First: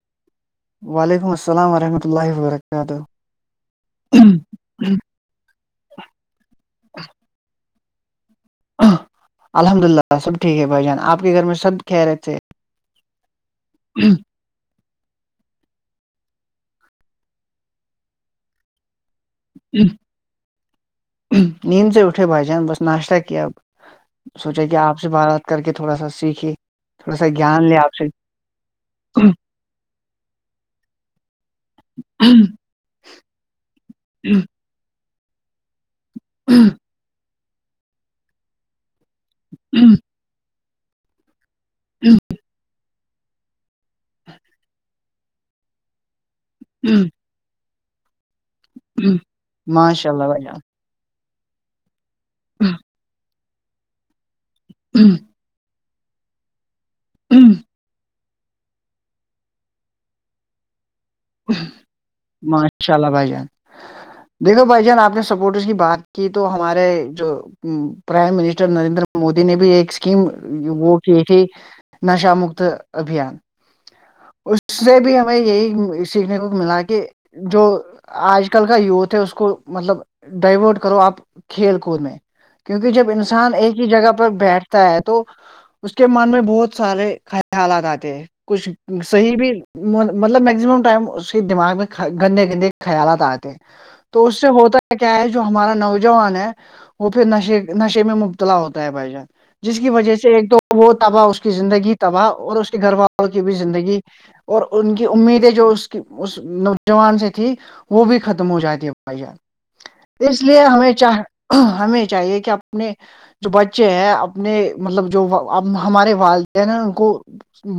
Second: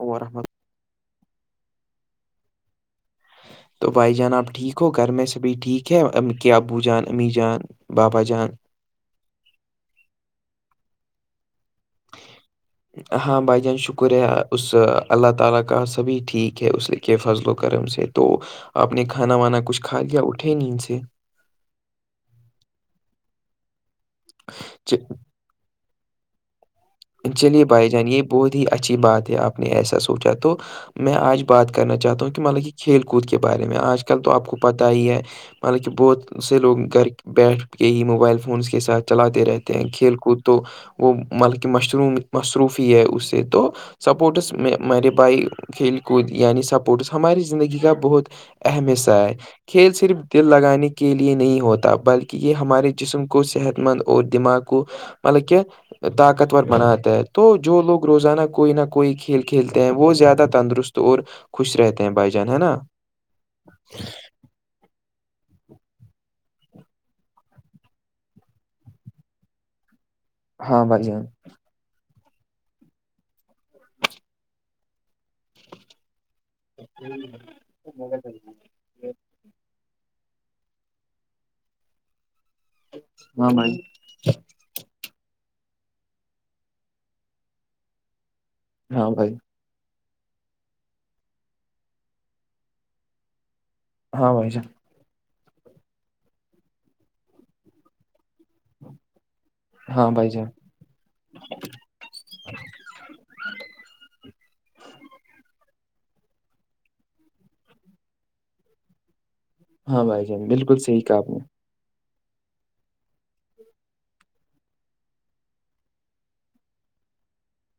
اورورحم وعلیکم السلام ورحمۃ اللہ وبرکاتہ تو بھائی جان آپ ٹھیک ہو گھر میں سے بھی ٹھیک کیا کیا ابو جان امی جان بابا جان الحمد اللہ سب ٹھیک ہے بھائی جان آپ کے گھر میں سب کھہ رہے تھے ہاں بھائی جان شکریہ اللہ تعالا کا سبھی ٹھیک ہے اس کے فضل و کرم سے تو آپ نے کھانا وانا کچھ کھا لیا اٹھے نہیں ان سے نیم سے اٹھے بھائی جان بس ناشتہ کیا سوچا کہ اپ سے بات کر کے تھوڑا سا سیکھیے چلیے بھائی جان یہ بہت ہی اچھی بات ہے آپ نے ایسا سوچا تو میں آج بات کرنا چاہتا ہوں کہ ملبگ یہ کھیل کود کے بارے میں آج کل تو آپ کو پتہ ہی ہے مطلب کہہ بہت سے لوگ گھر بیٹھ گئے موبائل فونس کے ساتھ چلاتے رہتے ہیں کھیل کود تو وہ مطلب کہ مشروم مصروف ہے اس سے تو سپورٹس میں میرے بھائی کھیل کود یعنی سپورٹس ہماری زندگی کا بہت اہم حصہ ہے کھیل ماشاء صرف اللہ بھائی دل جان لگانے کے لیے نہیں ہوتا بلکہ یہ ہمارے جسم کوو صحت مند اور دماغ کوو ہوں مط کہ طاقتور بنااتا ہے تو جو لوگ روزانہ کوئی نہ کوئی کھیل کھیلتے ہیں وہ زیادہ تندرست تو اور خوش رہتے ہیں بھائی جان ہے نا ماشاء اللہ بھائی جان دیکھو بھائی جان آپ نے سپورٹرس کی بات کی تو ہمارے جو پرائم منسٹر نریندر مودی نے بھی ایک اسکیم ہاں وہ بھائی کی جان تھی نشا مکت ابھیان اس سے بھی ہمیں یہی سیکھنے کو ملا کہ جو آج کل کا یوتھ ہے اس کو مطلب ڈائیورٹ کرو آپ کھیل کود میں کیونکہ جب ہاں انسان بھائی ایک ہی جگہ پر بیٹھ تو اس کے من میں بہت سارے خ حالات آتے ہیں کچھ ہاں بھائی صحی بھی مطلب میگزیمم ٹائم اس کے دماغ میں گندے گندے خیالات آتے ہیں تو ہاں اس سے بھائی جان ہوتا کیا ہے جو ہمارا نوجوان ہے وہ پھر نشے نشے میں مبتلا ہوتا ہے بھائی جان جس کی ہاں وجہ سے بھائی ایک جان تو وہ تباہ اس کی زندگی تباہ اور اس کے گھر والوں کی بھی زندگی اور ان کی امیدیں جو اس نوجوان سے تھی وہ بھی ختم ہو جاتی ہے بھائی جان ہاں بھائی اس جان لیے بالکل ہمیں صحیح کہا چاہ آپ نے ہمیں چاہیے کہ اپنے جو بچے ہیں اپنے مطلب جو ہمارے والدین ہیں ان کو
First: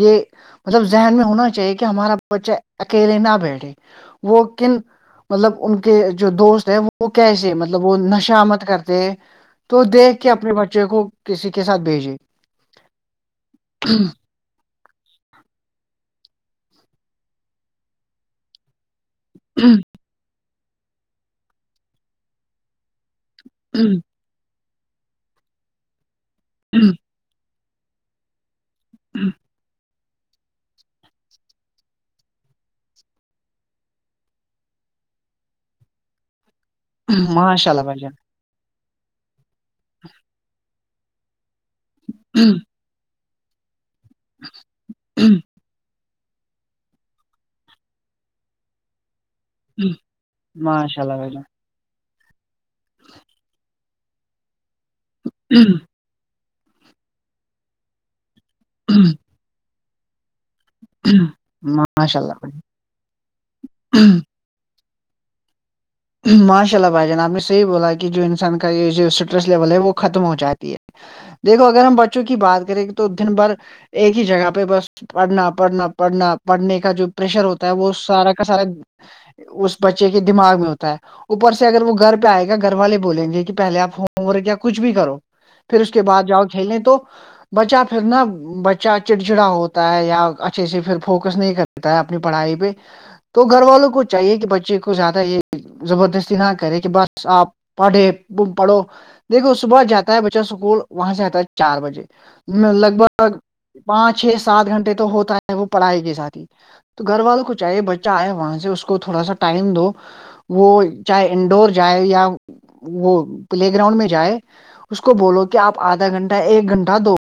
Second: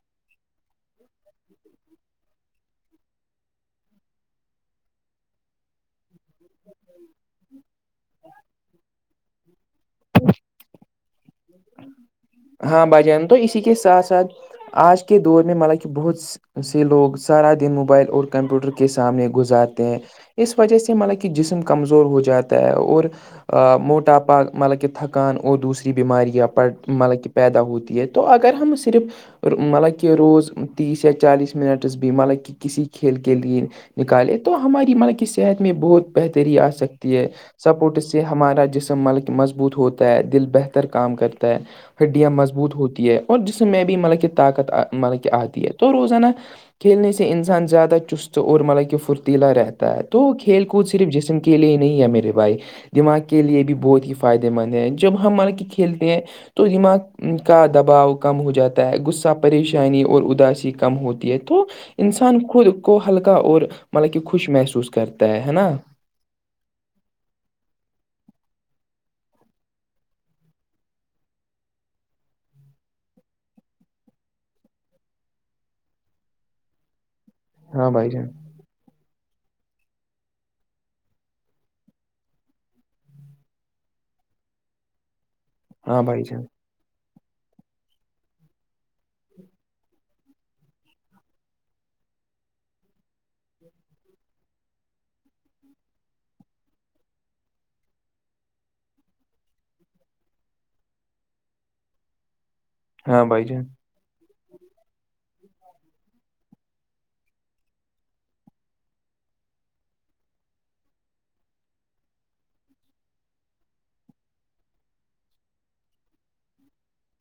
یہ مطلب ذہن میں ہونا چاہیے کہ ہمارا بچہ اکیلے نہ بیٹھے وہ کن مطلب ان کے جو دوست ہے وہ کیسے مطلب وہ نشامت کرتے تو دیکھ کے اپنے بچے کو کسی کے ساتھ بھیجے ہاں بجان تو اسی کے ساتھ ساتھ آج کے دور میں مال کہہ بہت سے لوگ سارا دن موبائل اور کمپیوٹر کے سامنے گزارتے ہیں اس وجہ سے مطلب کہ جسم کمزور ہو جاتا ہے اور موٹاپا مطلب کہہ تھکان اور دوسری بیماریا پ مطلب کہہ پیدا ہوتی ہے تو اگر ہم صرف مطلب کہ روز تیس یا چالیس منٹس بھی مطلب کہ کسی کھیل کے لیے نکالے تو ہماری ماں کی صحت میں بہت بہتری آ سکتی ہے ماشاء اللہ بھائی سپورٹ صحت ہمارا جسم مضبوط ہوتا ہے دل بہتر کام کرتا ہے ہڈیاں جان مضبوط ہوتی ہے اور جسم میں بھی مطلب کہ طاقت مطلب کہ آتی ہے تو روانہ کھیلنے سے انسان زیادہ چست اور مطلبکہ پرتی ی رہتا ہے تو کھیل کود ماشاء صرف اللہ بھائی جسم کے لیے ہی نہیں ہے میرے بھائی دماغ کے لیے بھی بہت ہی فائدے مند ہیں جب ہم مل کہ جان کھیلتے ہیں تو تو دماغ کا دباؤ کم ہو جاتا ہے غصہ پریشانی اور اداسی کم ہوتی ہے تو ماشاء انسان اللہ خود کو ہلکا اور مطلب کہ خوش محسوس کرتا تا ہے نا ماشاء اللہ بھائی جان آپ نے صحیح بولا کہ جو انسان کا یہ جو اسٹریس لیول ہے وہ ختم ہو جاتی ہے دیکھو اگر ہم بچوں کی بات کریں گے تو دن بھر ایک ہی جگہ پہ بس پڑھنا پڑھنا پڑھنا پڑھنے کا جو پریشر ہوتا ہوتا ہے ہاں وہ بھائی جان سارا کا سارا اس بچے کے دماغ میں ہوتا اوپر سے اگر وہ گھر پہ آئے گا گھر والے بولیں گے کہ پہلے آپ ہوم ورک یا کچھ بھی کرو پھر اس کے ہاں بھائی بعد جان جاؤ کھیلنے تو بچہ پھر نا بچہ چڑچڑا ہوتا ہے یا اچھے سے پھر فوکس نہیں کرتا تا اپنی پڑھائی پہ تو گھر والوں کو چاہیے کہ بچے کو زیادہ یہ زبردستی نہ کرے کہ بس آپ پڑھے پڑھو دیکھو صبح جاتا ہے بچہ اسکول وہاں سے آتا ہے چار بجے میں لگ ہاں بھگ بھائی جان پانچ چھ سات گھنٹے تو ہوتا ہے وہ پڑھائی کے ساتھ ہی تو گھر والوں کو چاہے بچہ آئے وہاں سے اس کو تھوڑا سا ٹائم دو وہ چاہے انڈور جائے یا وہ پلے گراؤنڈ میں جائے اس کو بولو کہ آپ آدھا گھنٹہ ایک گھنٹہ دو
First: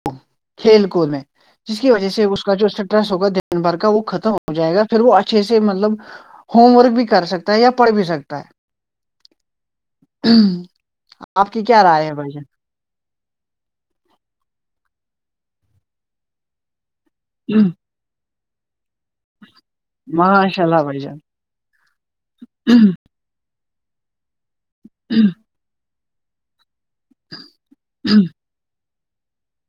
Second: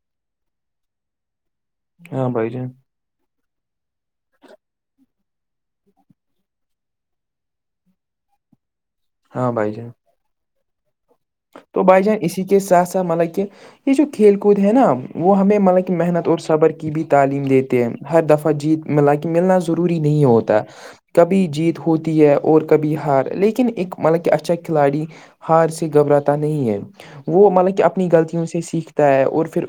کھیل کود میں جس کی وجہ سے ہاں اس بھائی کا جو جان ہوگا د بھر کا وہ ختم ہو جائے گا پھر وہ اچھے سے مطلب ہوم ورک بھی کر سکتا ہے یا پڑھ بھی سکتا ہے ہاں بائی جان ہ توو بائی جان اسی کےے ساتھ ساتھ مطلب کہ یہ جو کھیل کود ہے نا وہ ہمیں مطلب کہ محنت اور صبر کی بھی تعلیم جان دیتے ہیں ہر دفعہ جیت ملا کے ملنا ضروری نہیں ہوتا ماشاء اللہ بھائی جان کبھی جیت ہوتی ہے اور کبھی ہار لیکن ایک مطلب کہ اچھا کھلاڑی ہار سے گھبراتا نہیں ہے وہ مطلب کہ اپنی غلطیوں سے سیکھ ہے اور پھر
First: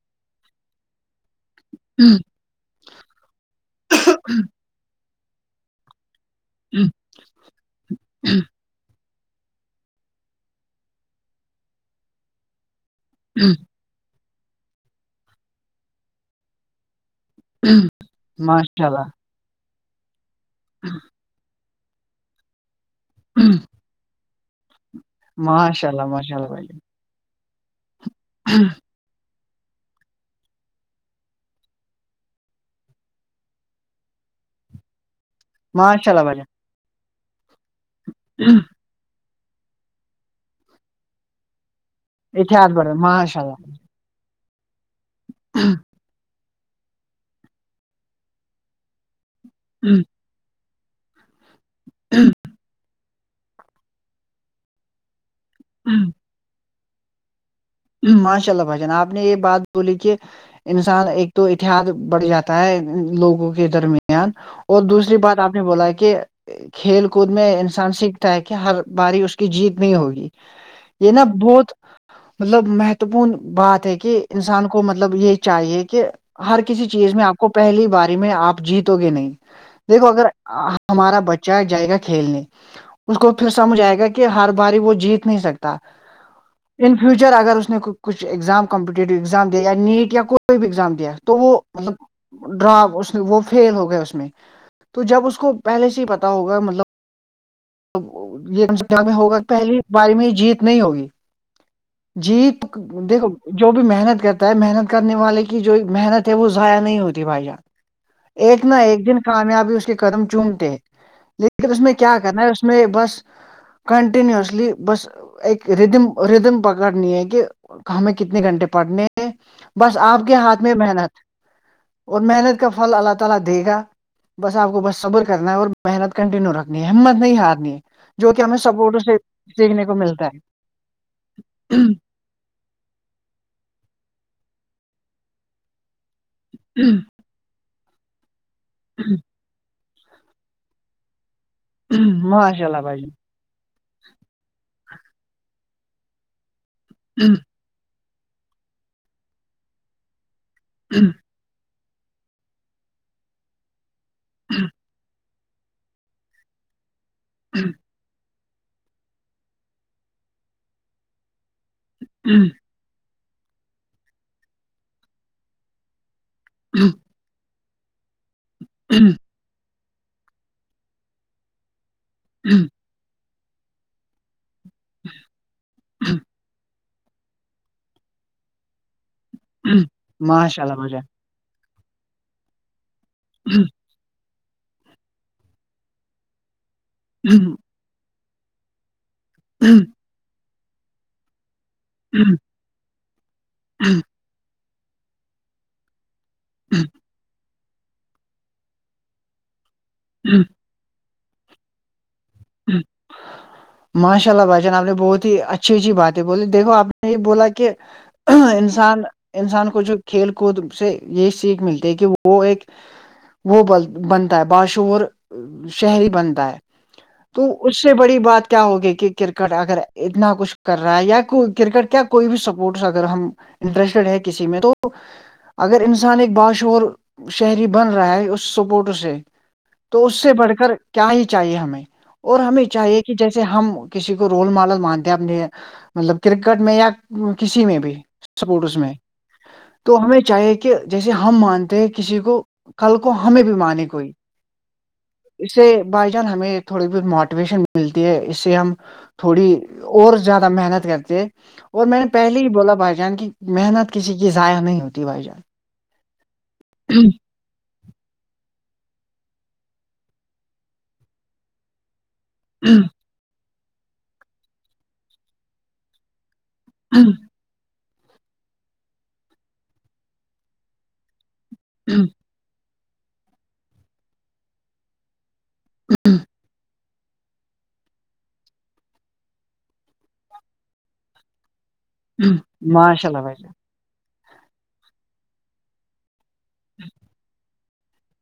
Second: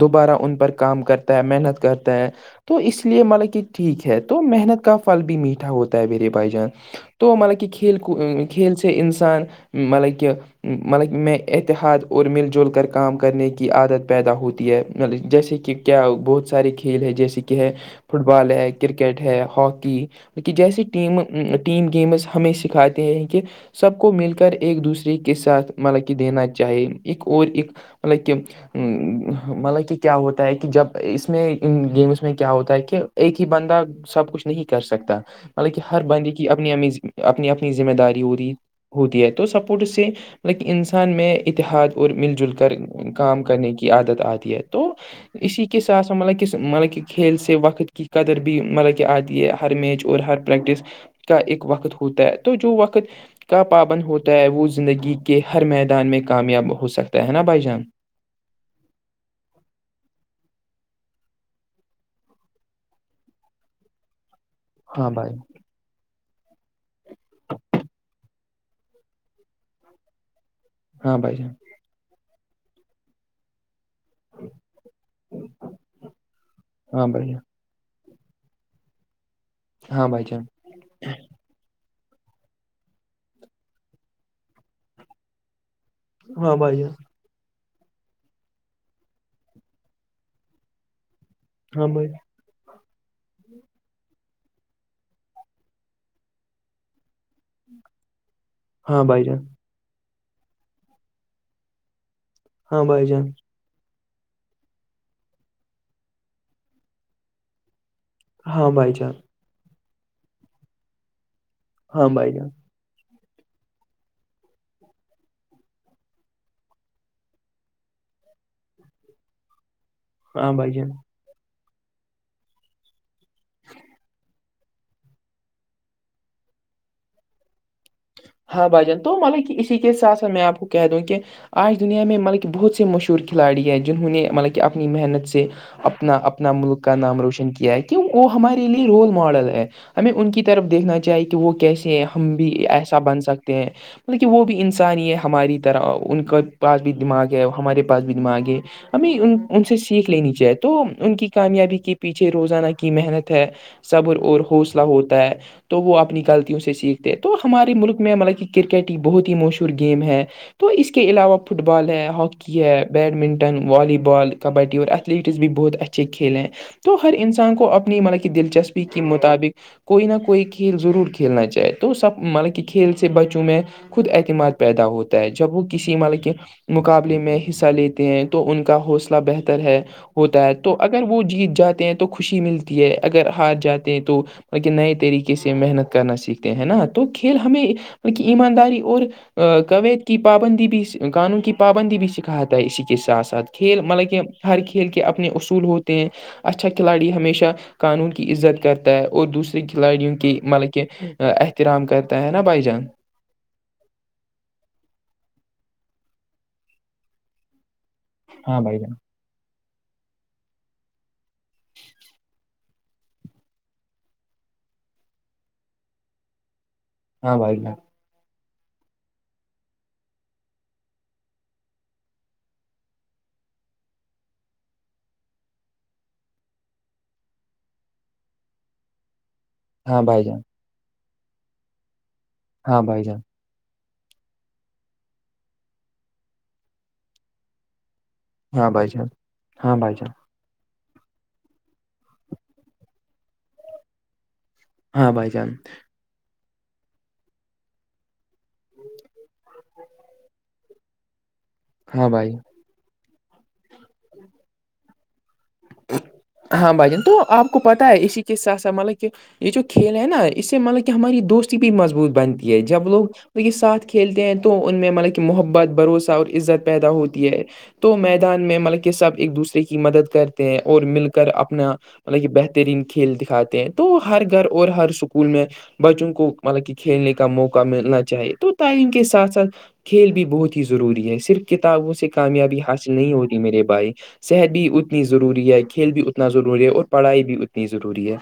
دوبارہ ان پر کام کرتا ہے محنت کرتا ہے تو اس لیے مطلب کہ ٹھیک ہے تو محنت کا پھل بھی میٹھا ہوتا ہے اویلیبل پائ جان تو مطلب کہ کھیل کود کھیل سے انسان مطلب کہ مطلب میں اتحاد اور مل جل کر کام کرنے کی عادت پیدا ہوتی ہے جیسے کہ کیا بہت سارے کھیل ہیں جیسے کہ ہے فٹ بال ہے ماشاء اللہ کرکٹ ہے ہاکی مط جیسی ٹیم ٹیم گیمز ہمیں سکھاتے ہیں کہ سب کو مل کر ایک دوسرے کے ساتھ ماشاء اللہ مطلب کہ ماشاء دینا اللہ بھائی چاہی ایک اور ایک مطلب کہ جان ا مطلب کہ کیا ہوتا ہے کہ جب اس میں ان گیمس میں کیا ہوتا ہے کہ ایک ہی بندہ سب کچھ نہیں کر سکتا مطلب کہ ہر ماشاء اللہ بندے بھائی کی اپنی ا اپنی اپنی ذمہ داری ہوتی جان ہوتی ہے تو سپورٹ سے مطل انسان میں اتحاد اور مل جل اتحاد کر بڑھ ماشاء کام اللہ کرنے کی عادت آتی ہے تو اسی کے سات س مطلب کہ مطلب کہ کھیل سے وقت کی قدر بھی مطلب کہ آد یہ ہر میچ اور ہر پریکٹس کا ایک وقت ہوتا ہے تو جو وقت کا پابند ہوتا ہے وہ زندگی کے ہر میدان میں کامیاب ہو سکتا ہے نا بھائی جان ماشاء اللہ بھائی جان آپ نے یہ بات بولی کہ انسان ایک تو اتحاد بڑھ جاتا ہے لوگوں کے درمیان اور ہاں دوسری بھائی بات آپ نے بولا ہے کہ کھیل کود میں انسان سیکھتا ہے کہ ہر باری اس کی جیت نہیں ہوگی یہ ہاں نا بھائی جان بہت مطلب مہتوپورن بات ہے کہ انسان کو مطلب یہ چاہیے کہ ہر کسی ہاں چیز میں بھائی آپ جان کو پہلی باری میں آپ جیتو گے نہیں دیکھو ہاں بھائی اگر جان آ ہمارا بچہ جائے گا کھیلنے اس کو پھر سمجھ آئے گا کہ ہر باری وہ جیت نہیں سکتا ہاں بھائی جان ان فیوچر اگر اس نے کچھ ایگزام کمپٹیو ایگزام دیا یا نیٹ یا کوئی بھی ایگزام دیا تو وہ ہاں مطلب بھائی ڈرا اس وہ فیل ہو گیا اس میں تو جب اس کو پہلے سے ہی پتا ہوگا مطلب یہ ہاں بھائی ہوگا جان پہلی بار میں جیت نہیں ہوگی جی ہاں بھائی دیکھو جان جو بھی محنت کرتا ہے محنت کرنے والے کی جو محنت ہے وہ ضائع نہیں ہوتی بھائی جان ایک ہاں نہ بھائی ایک جان دن کامیابی اس کے قدم چومتے لیکن اس میں ہاں کیا بھائی کرنا جان ہے میں بس کنٹنیسلی بس اک ردم ردم پکڑنی ہے کہ ہمیں کتنے گھنٹے پڑنے بس آپ کے ہاں ہاتھ بھائی میں جان محنت اور محنت گا بس آپ کو بس صبر کرنا ہے اور محنت کنٹینیو رکھنی ہے ہمت نہیں ہارنی ہے جو کہ ہمیں ہاں بھائی جان سپورٹ تو سے مطلب اسی سیکھنے کے کو ساتھ ملتا ساتھ ہے میں آپ کو کہ دوں کہ آج دنیا میں ملک کہ بہت سے مشہور کھلاڑی ہیں جنہوں نے مطلب کہ اپنی محنت سے اپنا اپ اپنا ملک کا نام روشن کیا ہے کی وہ ہمارے لیے رول ماڈل ہے ہمیں ان کی طرف دیکھنا جائے کہ وہ کیسے ہیں ہم بھی ماشاء اللہ ایسا بھائی بن سکتے ہیں مطلب کہ وہ بھی انسانی ہے ہماری طرح ان کا پاس بھی دماغ ہے جان۔ ہمارے پ پس بھی دم آ گے ہمیں ان سے سیکھ لینی چاہے تو ان کی کامیابی کے پیچھے روزانہ کی محنت ہے صبر اور حوصلہ ہوتا ہے تو وہ اپنی غلطیوں سے سیکھتے تو ہمارے ملک میں مطلب کہ کرکٹ ایک بہت ہی مشہور گیم ہے تو اس کے علاوہ فٹ بال ہے ہاکی ہے بیڈمنٹن والی بال کبڈی اور ایتھلیٹس بھی بہت اچھے کھیلے ہیں تو ہر انسان کو اپ مط کی دلچسپی کے مطابق کوئی نہ کوئی کھیل ضرور کھیلنا چاہے تو سب مطلب کھیل سے بچوں میں خود اعتماد پیدا ہوتا ہے جب وہ کسی مطلب کے مقابلے میں حصہ لیتے ہیں تو ان کا حوصلہ بہتر ہے ہوتا ہے ماشاء اللہ تو بھجن اگر وہ جیت جاتے ہیں تو خوشی ملتی ہے اگر ہات جاتے تو کہ نئے طریقے سے محنت کرنا سیکھتے ہیں ہے نا تو کھیل ہمیں کی ایمانداری اور کویت کی پابندی بھی قانون کی پابندی بھی سکھاتا ہے اسی کے ساتھ ساتھ کھیل مطلب کہ ہر کھیل کے اپنے اصول ہوتے ہیں اچھا کھلاڑی ہمیشہ قانون کی عزت کرتا ہے اور دوسرا کھلاڑی کی مطلب کہ احترام کرتا ہے نا بائی جان ماشاء اللہ بھائی جان آپ نے بہت ہی اچھی اچھی باتیں بولے دیکھو آپ نے یہ بولا کہ ہاں بھائی جان انسان انسان کو جو کھیل کود سے یہ سیکھ ملتی ہے کہ وہ ایک وہ بنتا ہے باشعور شہری بنتا ہے ہاں تو بھائی جان اس سے بڑی بات کیا ہوگی کہ کرکٹ اگر اتنا کچھ کر رہا ہے یا کرکٹ کیا کوئی بھی سپورٹس اگر ہم انٹرسٹیڈ ہے کسی میں تو اگر انسان ایک باشعور شہری بن رہا ہے اس سپورٹ سے ہاں تو اس بھائی سے جان بڑھ کر کیا ہی چاہیے ہمیں اور ہمیں ہاں چاہیے بھائی کہ جان جیسے ہم کسی کو رول ماڈل مانتے ہیں اپنے مطلب کرکٹ میں یا کسی میں بھی ہاں سپورٹس بھائی میں جان ہاں بھائی تو جان ہمیں چاہیے کہ کہ جیسے ہم مانتے ہیں کسی کو کل کو ہمیں بھی مان کوئی ہاں بھائی جان اس سے بائی جان ہمیں تھوڑی بہت موٹیویشن ملتی ہے اس سے ہم تھوڑی اور زیادہ محنت کرتے اور میں نے ہاں بھائی پہلے ہی بولا بھائی جان کی محنت کسی کی ضائع نہیں ہوتی بھائی جان ہاں بھائی جان تو آپ کو پتتا ہے اسی کے س س مطلب کہ یہ جو کھیل ہے نا اس سے مطلب کہ ہماری دوستی بھی مضبوط بنتی یہ جب لوگ یہ ساتھ کھیلتے ہیں تو ان میں مطلب کہ محبت بھروسہ اور عزت پیدا جان ہوتی ہے تو میدان میں مطلب کہ سب ایک دوسرے کی مدد کرتے ہیں اور مل کر کر اپنا مطلب یہ بہترین کھیل دکھاتے ہیں تو ہر گھر اور ہر اسکول میں بچوں کو مطلب کہ کھیلنے کا موقع ملنا چاہیے تو تعلیم کے ساتھ ساتھ کھیل بھی بہت ہی ضروری ہے صرف کتابوں سے کامیابی حاصل ماشاء نہیں اللہ بھائی ہوتی جان میرے بھائی صحت بھی اتنی ضروری ہے کھیل بھی اتنا نا ضروری ہے اور پڑھائی بھی اتنی ضروری ہے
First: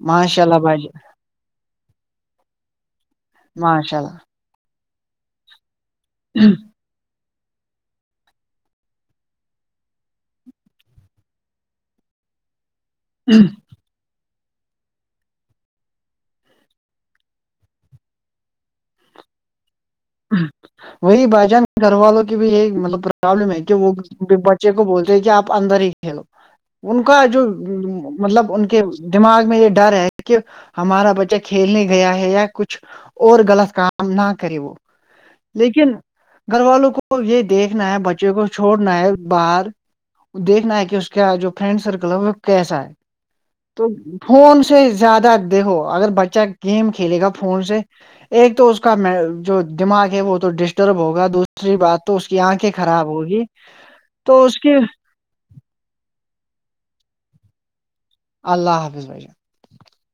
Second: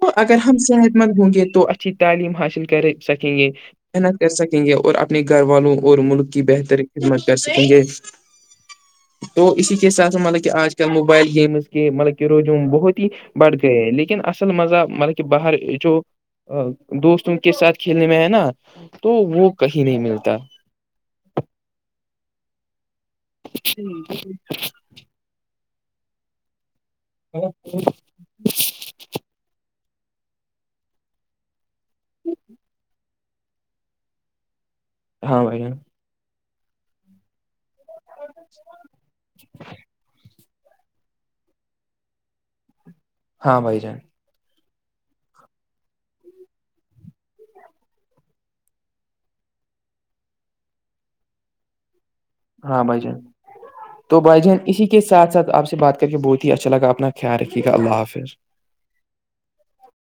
تو اگر ماشاء ہم اللہ بھائی صحت جان مند ہوں گے تو اچھی تعلیم حاصل کر سکیں گے ماشاء محنت کر سکیں گے اور اپنے گھر والوں اور ملک کی اللہ بہتر خدمت کر سکیں گے تو اسی کے ساتابھ سے مطلب کہ آج کل لوگ موبائل گیمز کے مطلب رووم بہت ہیڑھ لیکن اصل مزہ مطلب کہ باہر جو دوست ان کے ساتھ کھیلنے میں ہےئے نا تو وہ کہیں نہیں ملتا وہی ب جان گھر والوں کی بھی یہی مطلب پرابلم ہے کہ وہ بچے کو بولتے ہیں کہ آپ اندر ہی کھیلو ان کا جو مطلب ان کے دماغ میں یہ ڈر ہے کہ ہمارا بچہ کھیلنے گیا ہے یا کچھ اور غلط کام نہ کرے وہ ہاں بھائی جان لیکن گھر والوں کو یہ دیکھنا ہے بچے کو چھوڑنا ہے باہر دیکھنا ہے کہ اس کا جو فرینڈ سرکل ہے وہ کیسا ہے ہاں بھائی تو جان فون سے زیادہ دیکھو اگر بچہ گیم کھیلے گا فون سے ایک تو اس کا جو دماغ ہے وہ تو ڈسٹرب ہوگا دوسری بات تو اس کی آنکھیں ہاں بھائی خراب جان ہوگی بھائی تو جان اس کی اسی کے ساتھ سات آپ سے بات کر کے بہت ہی اچھا لگا اپنا خیال رکےا اللہ حافظ اللہ حافظ بھا